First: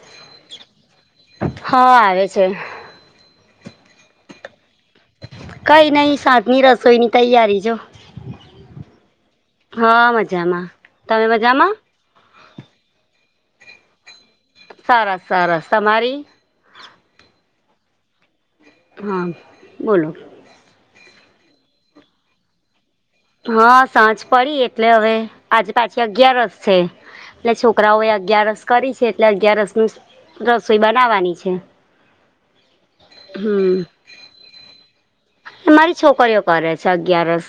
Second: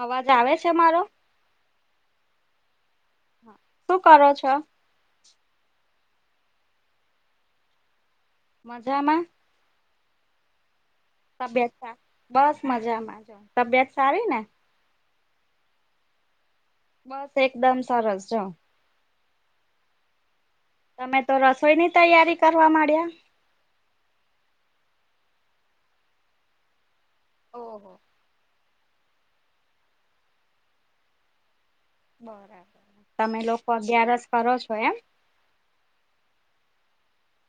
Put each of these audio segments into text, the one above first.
અવાજ આવે છે મારો? હા, આવે છે. શું કરો છો? કઈ નઈ સાંજની રસોઈની તૈયારી જો. મજામાં? હા, મજામાં. તમે તબિયત મજામાં બસ મજામાં જ, તબિયત સારી ને. સરસ, સરસ, તમારી? બસ, એકદમ સરસ છું. હા, બોલો? તમે તો રસોઈ ની તૈયારી કરવા માંડ્યા. હા, સાંજ પડી, એટલે હવે આજે પાછી અગિયારસ છે. એટલે છોકરાઓ ઓહો એ અગિયારસ કરી છે, એટલે અગિયારસ ની રસોઈ બનાવાની છે. બરાબર, તમે લોકો હમ અગિયાર જ કરો છો? એમ. મારી છોકરીઓ કરે છે, અગિયારસ.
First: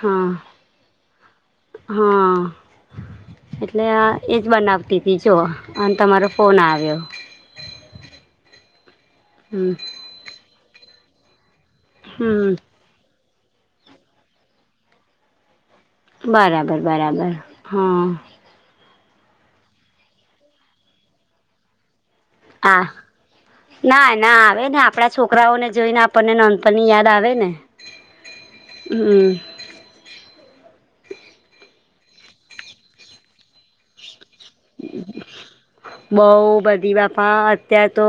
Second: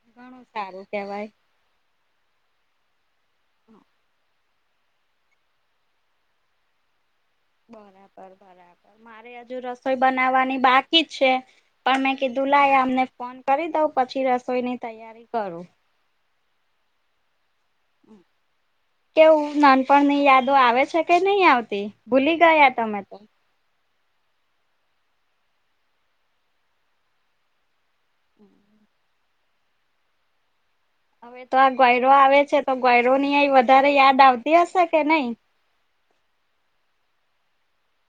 હા ઘણું સારું, કેવાય. હા, એટલે આ એક બનાવતી હતી, જો અને તમારો ફોન આવ્યો. બરાબર, બરાબર, મારે હજુ હમ રસોઈ બનાવવાની બાકી જ છે. પણ મેં કીધું હમ લે એ અમને ફોન કરી દઉં, પછી રસોઈની તૈયારી કરું. બરાબર, બરાબર, હા. કેવું નાનપણ ની યાદો આવે છે, કે નહી, આવતી ભૂલી ગયા આ તમે તો. ના, ના, આવે ને, આપણા છોકરાઓને જોઈને, આપણને નાઞપણની યાદ આવે ને. હમ. હમ. હવે તો આ ગયરો આવે છે, તો ગયરો ની અ વધારે યાદ આવતી. હશે કે નઈ બહુ બધી બાપા અત્યાર તો.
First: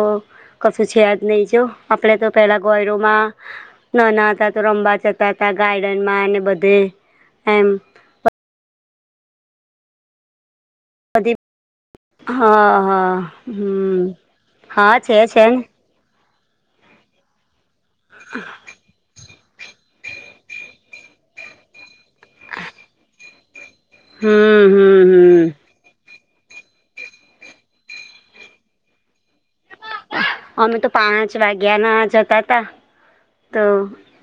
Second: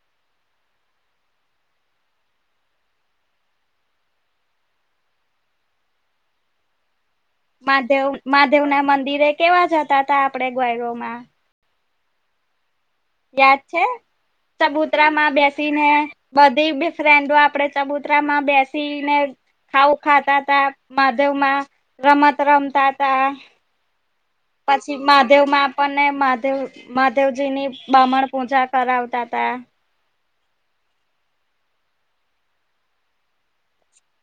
કશું છે જ નહી, જો આપણે તો પેલા ગોયરોમાં. નાના હતા તો, રમવા જતા હતા, ગાર્ડન માં અને બધે એમ મહાદેવ, મહાદેવ ના મંદિરે કેવા જતા હતા, આપડે ગ્વાયડ. દી, હા, હા. યાદ છે, હમ હા છે ચબૂતરામાં છે ને બેસીન હૈ. બધી ફ્રેન્ડો આપડે ચબુતરામાં બેસીને, ખાવું ખાતા હતા. મહાદેવ માં રમત રમતા હતા. હમ, હમ. મહાદેવ હમ માં આપણને, મહાદેવ મહાદેવજી ની બમણ પૂજા કરાવતા હતા. અમે તો પાંચ વાગ્યા ના જતા હતા, તો.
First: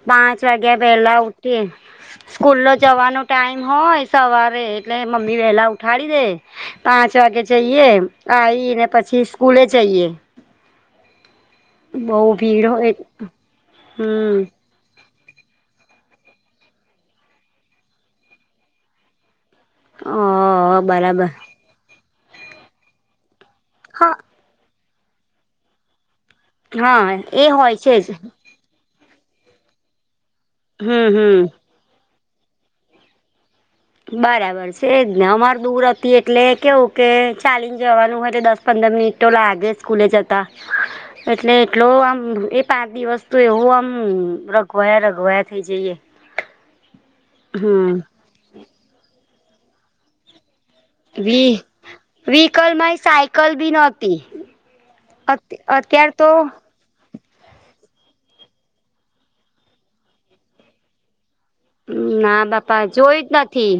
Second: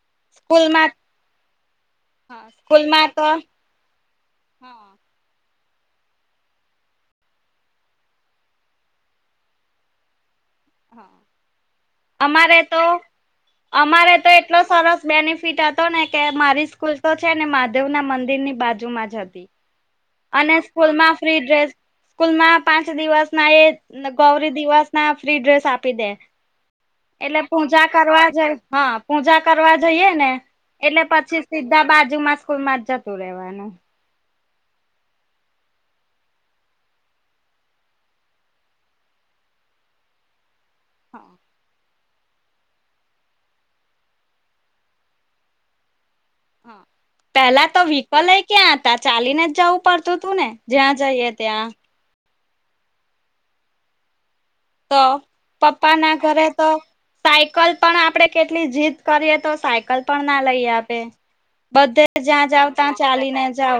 પાંચ વાગ્યા સ્કૂલમાં પહેલા ઉઠી, સ્કૂલ નો સ્કૂલમાં જવાનો તો ટાઈમ. હોય, સવારે એટલે મમ્મી વેલા ઉઠાડી દે. પાંચ વાગે જઈએ આવીને પછી સ્કૂલે જઈએ. બહુ અમારે ભીડ તો હોય અમારે તો હમ એટલો સરસ બેનિફિટ હતો ને કે મારી સ્કૂલ તો છે ને મહાદેવ ના મંદિર ની બાજુમાં જ હતી. અને અ સ્કૂલ માં બરાબર ફ્રી ડ્રેસ સ્કૂલમાં પાંચ દિવસ ના એ હા ગૌરી દિવસ ના ફ્રી ડ્રેસ આપી દે હા એટલે એ હોય પૂજા છે જ કરવા જે હા પૂજા કરવા જઈએ ને એટલે હમ પછી હમ બધા બાજુ માં સ્કૂલ માં જ જતું રહેવાનું. બરાબર છેને અમાર દૂર હતી એટલે કેવું કે ચાલીને જવાનું હરે દસ પંદર મિનિટ તો લાગે સ્કૂલે જતા હા એટલે એટલો આમ એ પાં દિવસ્તુ એવું આમ રઘવાયા રઘવાયા થઈ જઈએ પેલા તો હમ વ્હીકલય ક્યાં હતા ચાલીને જ જવું પડતું હતું ને. જ્યાં જઈએ ત્યાં. વ્હીકલમાં સાયકલ બી નહોતી. તો પપ્પા ના ઘરે તો સાયકલ પણ આપડે કેટલી જીદ કરીએ તો સાયકલ પણ ના લઈએ આપે. બધે ના જ્યાં જાવ બાપા ત્યાં જોયું જ ચાલીને નથી જાવ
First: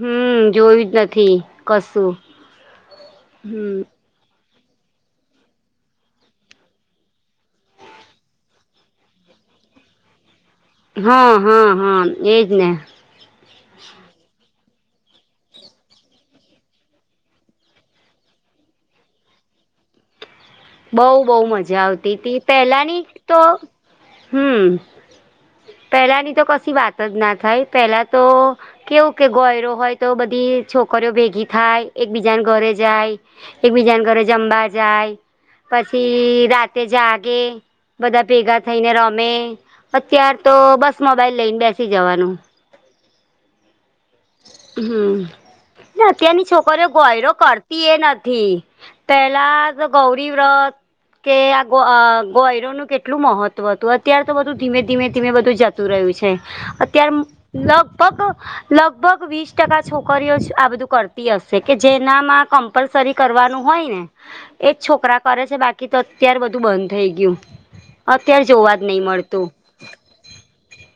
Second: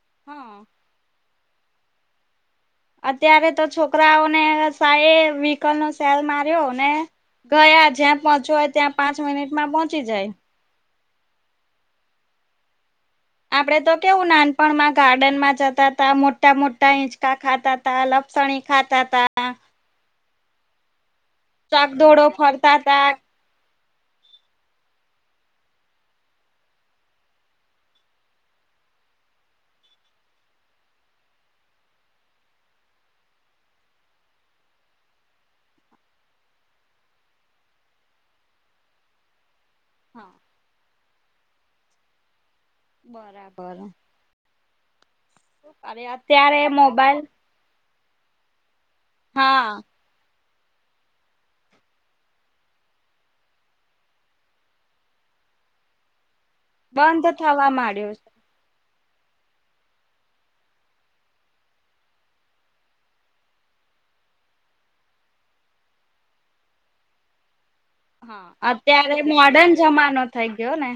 હમ્મ હા જોયું જ નથી. કસું. અત્યારે તો છોકરાઓને સય વ્હીકલ નો શેલ માર્યોને ગયા જ્યાં પહોંચ્યું હોય ત્યાં પાંચ મિનિટમાં પહોંચી જાય. હા હા હા એજ ને. આપણે તો કેવું નાનપણમાં ગાર્ડનમાં જતા હતા મોટા મોટા ઇંચકા ખાતા ત લપસણી ખાતા તા. બહુ બહ મજા આવતી ચાકદોડો હતી ફરતા પેલાની તા તો હમ્મ. પહેલાંની તો કશી વાત જ ના થાય પહેલાં તો કેવું કે ગોયરો હોય તો બધી છોકરીઓ ભેગી થાય એક બીજાને ઘરે જાય એકબીજાને ઘરે જમવા જાય પછી રાતે જાગે બધા ભેગા થઈને રમે અત્યાર તો બસ મોબાઈલ લઈને બેસી જવાનું. બરાબર. હમ્મ અરે અત્યારની અત્યારે છોકરીઓ મોબાઈલ ગોયરો કરતા તીએ નથી પેલા હા જ ગૌરીવ્રત કે આ ગોયરોનું કેટલું મહત્વ હતું અત્યારે તો બધું ધીમે ધીમે ધીમે બધું જત રહ્યું છે અત્યાર બંધ થવા માંડ્યો લગભગ છે. લગ લગભગ વીસ ટકા છોકરીઓ જ આ બધું કરતી હશે કે જેનામાં કમ્પલસરી કરવાનું હોય ને. એજ છોકરા કરે છે બાકી તો અત્યાર બધું બંધ થઈ ગયું. અત્યારે હા જોવા જ નહી અત્યારે મળતું મોર્ડન જમાનો થઇ ગયો ને.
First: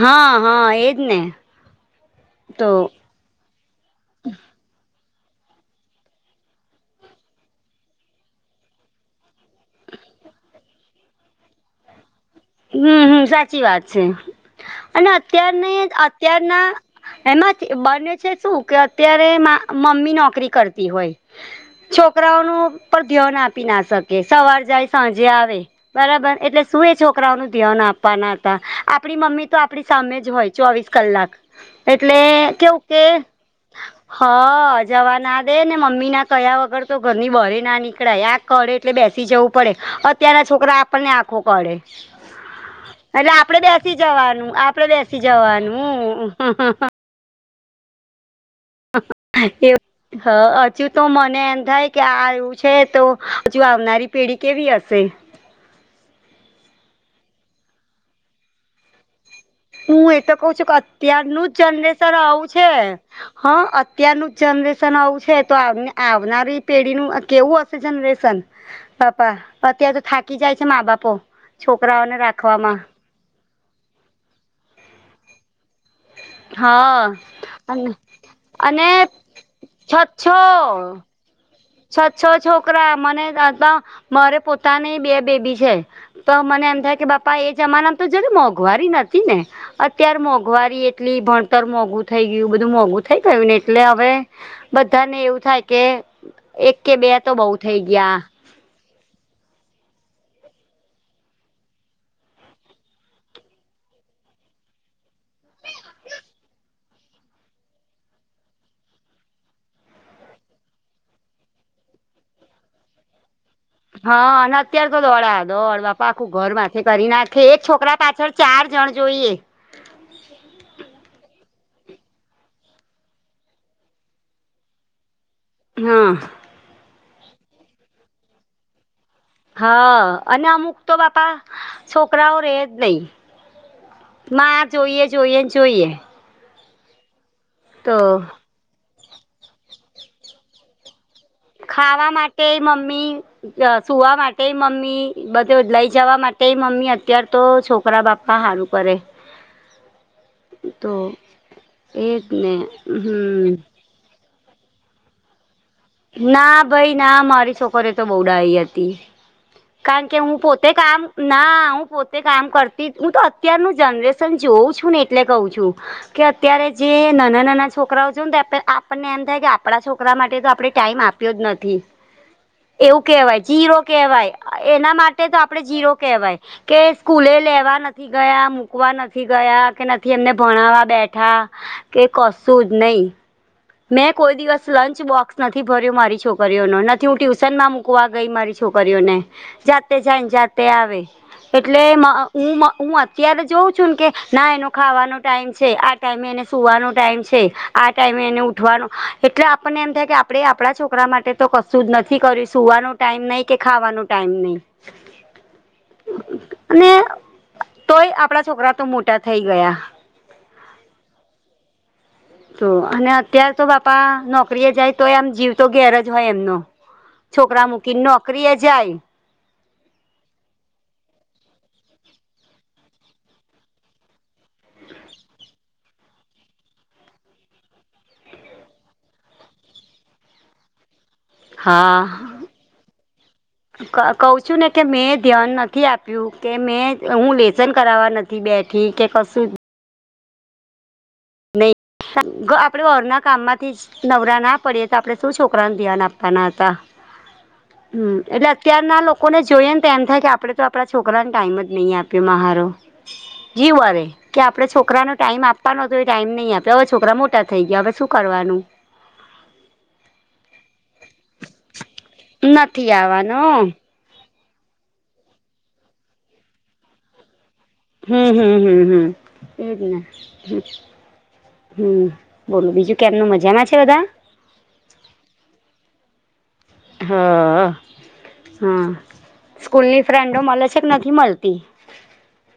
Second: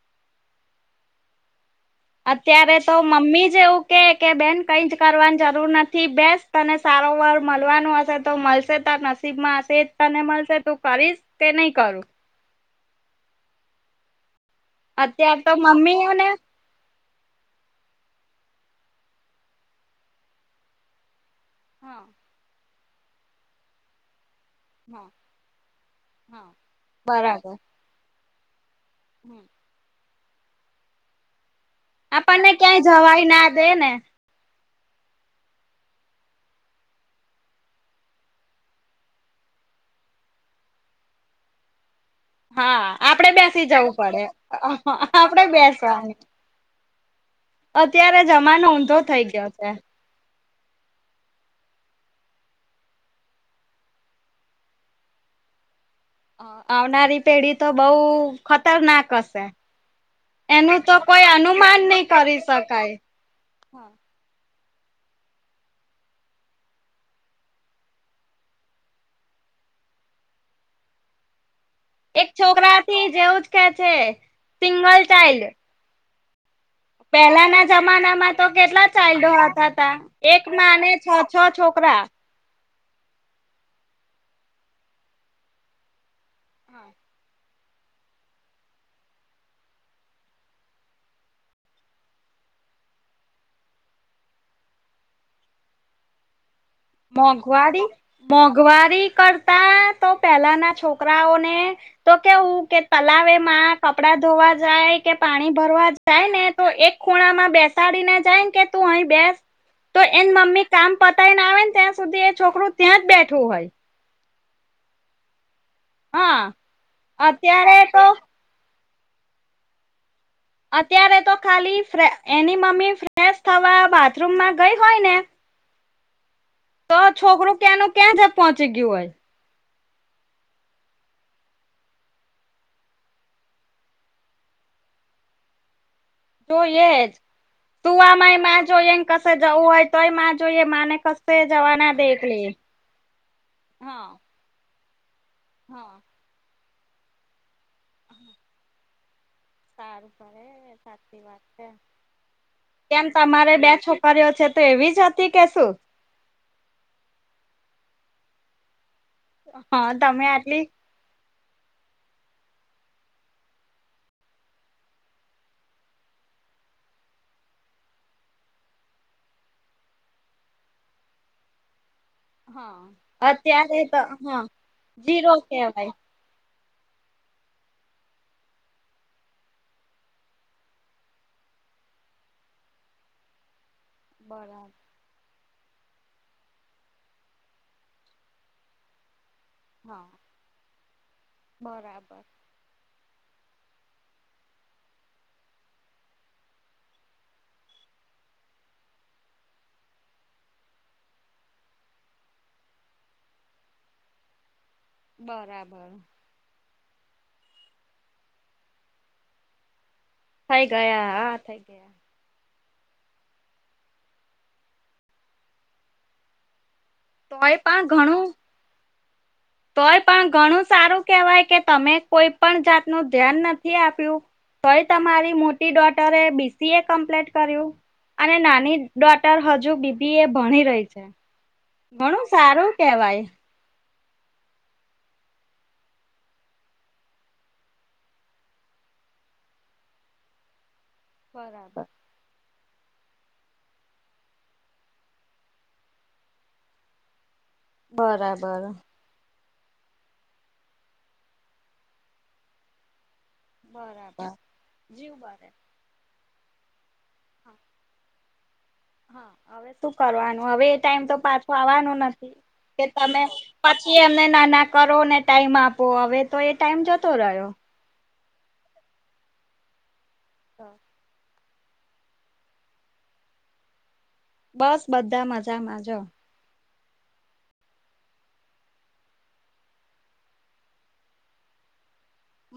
હા હા એજ ને. અત્યારે તો મમ્મી જ એવું કે કે બેન કઈજ. કરવાની જરૂર નથી બેસ તને સારો વર મળવાનું હશે તો મળશે તો નસીબમાં હશે. તને મળશે તું કરીશ તે નહી કરું. હમ હમ સાચી વાત છે અત્યાર તો અને અત્યારને મમ્મીઓને અત્યારના એમાં બને છે શું કે અત્યારે મમ્મી નોકરી કરતી હોય. હા છોકરાઓ ન પણ ધ્યાન આપી ના શકે સવાર જાય હા સાંજે આવે બરાબર હા એટલે શું એ છોકરાઓનું બરાબર આપવાના હતા આપણી મમ્મી તો આપણી સામે જ હોય ચોવીસ કલાક એટલે આપણને કેવું ક્યાંય કે. જવાય ના દે ને હ જવા ના દે ને મમ્મી ના કયા વગર તો ઘરની બહરે ના નીકળાય અ. કરે એટલે બેસી જવું પડે અત્યના છોકરા આપણને આખો કઢે. હા એટલે આપડે જવું બેસી પડે જવાનું આપડે બેસી આપડે જવાનું. બેસવાનું હા હા હા. અત્યારે જમાનો ઊંધો થઈ હા ગયો છે. તેવ હ હજુ તો મને એમ થાય કે આ આવું છે તો હજુ આવનારી પેઢી કેવી હશે. આવનારી પેઢી તો બઉ ખતરનાક હશે. હું એ તો કઉ છું કે એનું તો કોઈ અત્યારનું જ અનુમાન નહી જનરેશન કરી આવું છે. શકાય. હા અત્યારનું જનરેશન આવું છે તો આવનારી પેઢીનું કેવું જનરેશન પાપા અત્યારે તો થાકી જાય છે મા બાપો છોકરાઓને એક રાખવામાં છોકરાથી જેવું જ કે છે સિંગલ ચાઈલ્ડ હા પેલાના અને જમાનામાં તો કેટલા અને ચાઇલ્ડો હતા હતા છ છો એકના અને છ છ છોકરી છ છ છોકરા મને મારે પોતાની બે બેબી છે. તો મને એમ થાય કે બાપા એ જમાનામાં તો જ મોંઘવારી નથી ને અત્યારે મોંઘવારી એટલી ભણતર મોંઘું થઈ ગયું બધું મોંઘું થઈ ગયું ને એટલે હવે બધાને એવું થાય કે એક. કે બે તો બહુ થઈ મોંઘવારી ગયા મોંઘવારી કરતા તો પેલાના છોકરાઓને તો કેવું કે તલાવેમાં કપડા ધોવા જાય કે પાણી ભરવા જાય ને તો એક ખૂણામાં બેસાડીને જાયને કે તું અહી બેસ. તો એની મમ્મી કામ પતાય ને આવે ને ત્યાં સુધી એ છોકરો ત્યાં જ બેઠો હોય. હા અને અત્યારે તો દોડા દોડ બાપા આખું હા ઘર માંથે કરી નાખે એક અત્યારે છોકરા તો પાછળ ચાર જણ જોઈએ. અત્યારે તો ખાલી ફ્રે એની મમ્મી ફ્રેશ થવા બાથરૂમમાં ગઈ હોય ને હમ તો છોકરું ક્યાંનું ક્યાં જ પહોંચી ગયું હોય. હા અને અમુક તો બાપા છોકરાઓ રે જ નઈ. માં જોઈએ જોઈએ જોઈએ. જોઈએ જ તો સુવામાંયે માં જોઈમ કશે જવું હોય તોય માં જોઈએ માને ક ખાવા માટે મમ્મી જ હા સુવા માટે મમ્મી બધે હા લઈ જવા માટે તે મમ્મી અત્યાર તો છોકરા બાપા હારું કરે. તો એજ ને કેમ તમારે હમ બે છોકર્યો છે તો એવી જ હતી કે શું? ના ભાઈ ના મારી છોકરિયો તો બૌ ડાઈ હતી. હા કારણ કે તમે હું આટલી પોતે કામ ના હું પોતે કામ કરતી હું તો અત્યારનું જનરેશન જોઉં છું ને એટલે કહું છું. કે અત્યારે જે નાના નાના છોકરાઓ જોઉં ને તો એમ થાય આપણને એમ થાય કે આપણા છોકરા માટે તો આપણે ટાઈમ આપ તુજ નથી [inaudible] એવું કહેવાય જીરો અત્યારે તો કેહેવાય હા એના માટે જીરો તો આપડે કેવાય જીરો કેહેવાય. કે સ્કૂલે લેવા નથી ગયા મૂકવા નથી ગયા કે નથી એમને ભણાવવા બેઠા. કે કશું જ નહી મેં કોઈ દિવસ બરાબર લંચ બોક્સ નથી ભર્યું મારી છોકરીઓનો નથી હું ટ્યુશન માં મુકવા ગઈ મારી છોકરીઓને. જાતે હા જાયને જાતે આવે એટલે મેં બરાબર હું મ હું ત્યારે જોઉં છું ને કે ના એનો ખાવાનો ટાઈમ છે આ ટાઈમે એને સુવાનો ટાઈમ છે આ ટાઈમે એને ઉઠવાનું એટલે આપણને એમ થાય કે આપણે આપણા છોકરા માટે તો કશું જ નથી કર્યું સુવાનું ટાઈમ નઈ કે ખાવાનું ટાઈમ નઈ. બરાબર અને તોય આપડા છોકરા તો મોટા થઈ ગયા. થઈ ગયા હા થઈ ગયા તો અને અત્યાર તો બાપા નોકરીએ જાય તોએ એમ જીવ તો ઘેર જ હોય એમનો. છોકરા મૂકીને નોકરી એ જાય [inaudible] તોયે પણ ઘણું સારું કેહેવાય કે તમે કોઈ પણ જાત નું ધ્યાન નથી આપ્યું. તોયે તમારી મોટી ડોટરે બીસીએ કમ્પ્લીટ કર્યું? અને નાની ડોટર હજુ બીબીએ ભણી રહી છે. ઘણું સારું કેવાય. ક કહું છું ને કે મેં ધ્યાન નથી આપ્યું કે મેં હું લેસન કરાવવા બેઠી કે કશું નહી બરાબર. [unintelligible] આપણે ઘરના કામમાંથી જ નવરા ના પડીએ તો આપણે શું છોકરાને ધ્યાન આપવાના હતા? [inaudible] હમ્મ એટલે બરાબર. અત્યાર ના કોને જોઈએને તો એમ થાય કે આપણેે તો આપણા છોકરાને ટાઈમ જ નહી આપ્યો મહારો. જીવ બરે બરાબર કે આપણે છોકરાને જીવ ટાઈમ બરે. આપવાનો હતો એ ટાઈમ નહી આપ્યો હવે છોકરા મોટા થઈ ગયા હવે શું કરવાનું? હા શું કરવાનું હવે એ ટાઈમ તો પાછો આવવાનો નથી કે નથી તમે આવવાનો પા કે એમને નાના કરો ને ટાઈમ આપો હવે તો એ ટાઈમ જતો રહ્યો. હમ્મ હમ્મ હમ્મ હમ્મ એજ હમ્મ બોલો બીજું કેમનુ મજામાં છે બધા બસ બધા મજા જો હ હા હમ્મ સ્કૂલની ફ્રેન્ડો મલે છે કે નથી મલતી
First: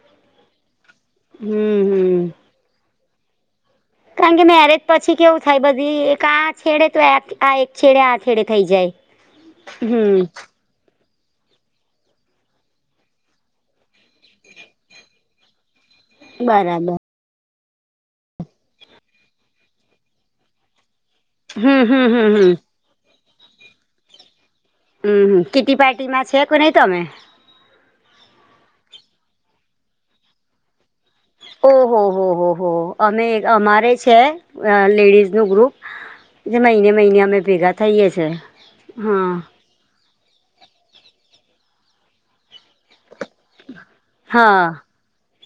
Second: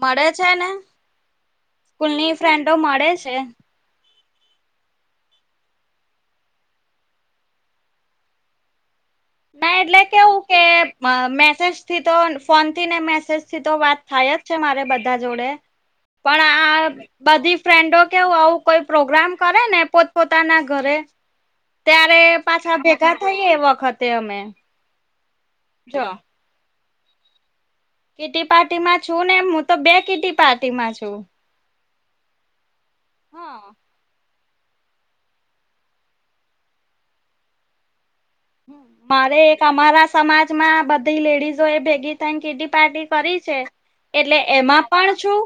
મળે છે ને. હમ્મ. સ્કૂલ ની ફ્રેન્ડો મળે છે. કારણ કે મેરેજ પછી કેવું થાય બધી એક આ છેડે તો આ એક છેડે આ છેડે થઈ જાય. ના એટલે હમ કેવું કે મેસેજ થી તો ફોન થી ને મેસેજ થી તો વાત થાય જ છે મારે બધા જોડે પણ આ બરાબર બધી ફ્રેન્ડો કેવું આવું કોઈ પ્રોગ્રામ કરે ને પોત પોતાના ઘરે હમ હમ ત્યારે હમ હમ હમ પાછા ભેગા થઈ એ વખતે અમે હમ્મ હમ્મ કીટી જો પાર્ટીમાં છે કે નહીં તમે કીટી પાર્ટી માં છું ને હું તો બે કીટી પાર્ટીમાં છું. ઓહો હો હો હો અમે હા અમારે છે. અ લેડીઝ નું ગ્રુપ જે મહિને મહિને અમે ભેગા થઈએ છીએ. મારે એક અમારા સમાજ માં બધી લેડીઝો એ ભેગી થઈ ને કીટી પાર્ટી કરી છે એટલે હા એમાં પણ છું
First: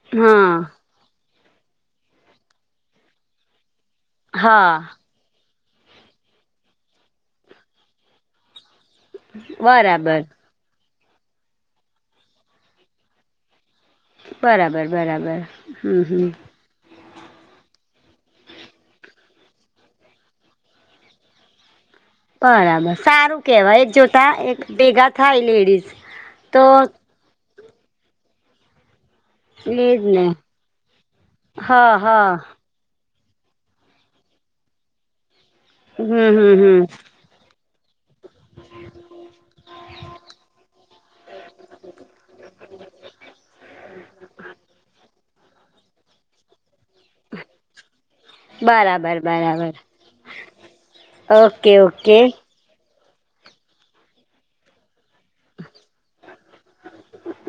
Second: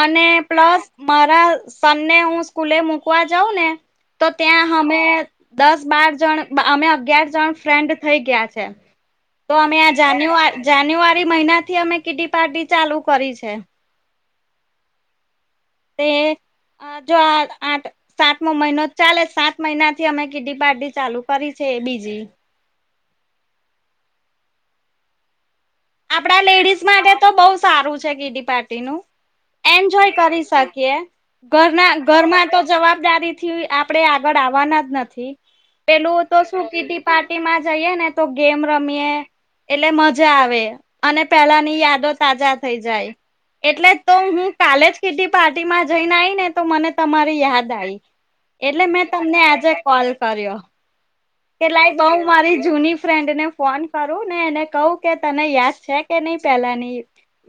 અને હા પ્લસ મારા સન ને હું સ્કૂલે મુકવા જાઉં ને તો ત્યાં હા અમે દસ બાર જણ અમે અગિયાર જણ ફ્રેન્ડ થઇ ગયા છે. તો અમે આ બરાબર જાન્યુ જાન્યુઆરી મહિના થી અમે કીટી પાર્ટી ચાલુ કરી છે. બરાબર બરાબર હમ તે હમ આજો આઠ સાતમો મહિનો ચાલે સાત મહિના થી અમે કીટી પાર્ટી ચાલુ કરી છે બીજી બરાબર સારું કેવાય એક જોતા એક ભેગા થાય લેડીઝ આપડા તો લેડીઝ માટે તો બહુ સારું છે કીટી પાર્ટીનું એજ એન્જોય ને કરી શકીએ ઘરના હા હા ઘરમાં તો જવાબદારી થી આપણેે આગળ આવવાના જ નથી પેલું તો હમ હમ શું હમ કીટી પાર્ટી કીટીમાં જઈએ ને તો ગેમ રમીએ એટલે મજા આવે અને પેલાની યાદો તાજા થઈ જાય. એટલે તો હું કાલે જ કીટી પાર્ટી માં જઈને આવી ને તો મને તમારી યાદ આવી એટલે મેં બરાબર તમને આજે બરાબર કોલ કર્યો. ઓકે એટલે બઉ ઓકે મારી જૂની ફ્રેન્ડ ને ફોન કરું ને એને કહું કે તને યાદ છે કે નહી પેલાની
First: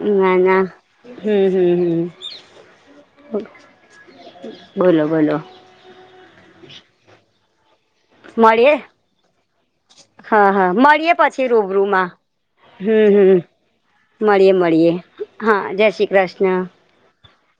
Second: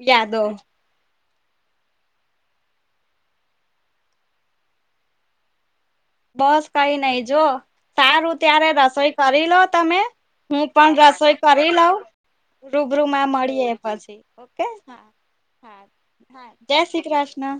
યાદો નાના હમ હમ હમ બોલો બોલો બસ કઈ નહી જો સારું ત્યારે મળીએ રસોઈ કરી લો તમે હા હું હા પણ મળીએ રસોઈ પછી કરી લઉ. રૂબરૂમાં રૂબરૂ હમ માં હમ મળીએ પછી મળીએ ઓકે મળીએ હા જય શ્રી કૃષ્ણ જ જય શ્રી કૃષ્ણ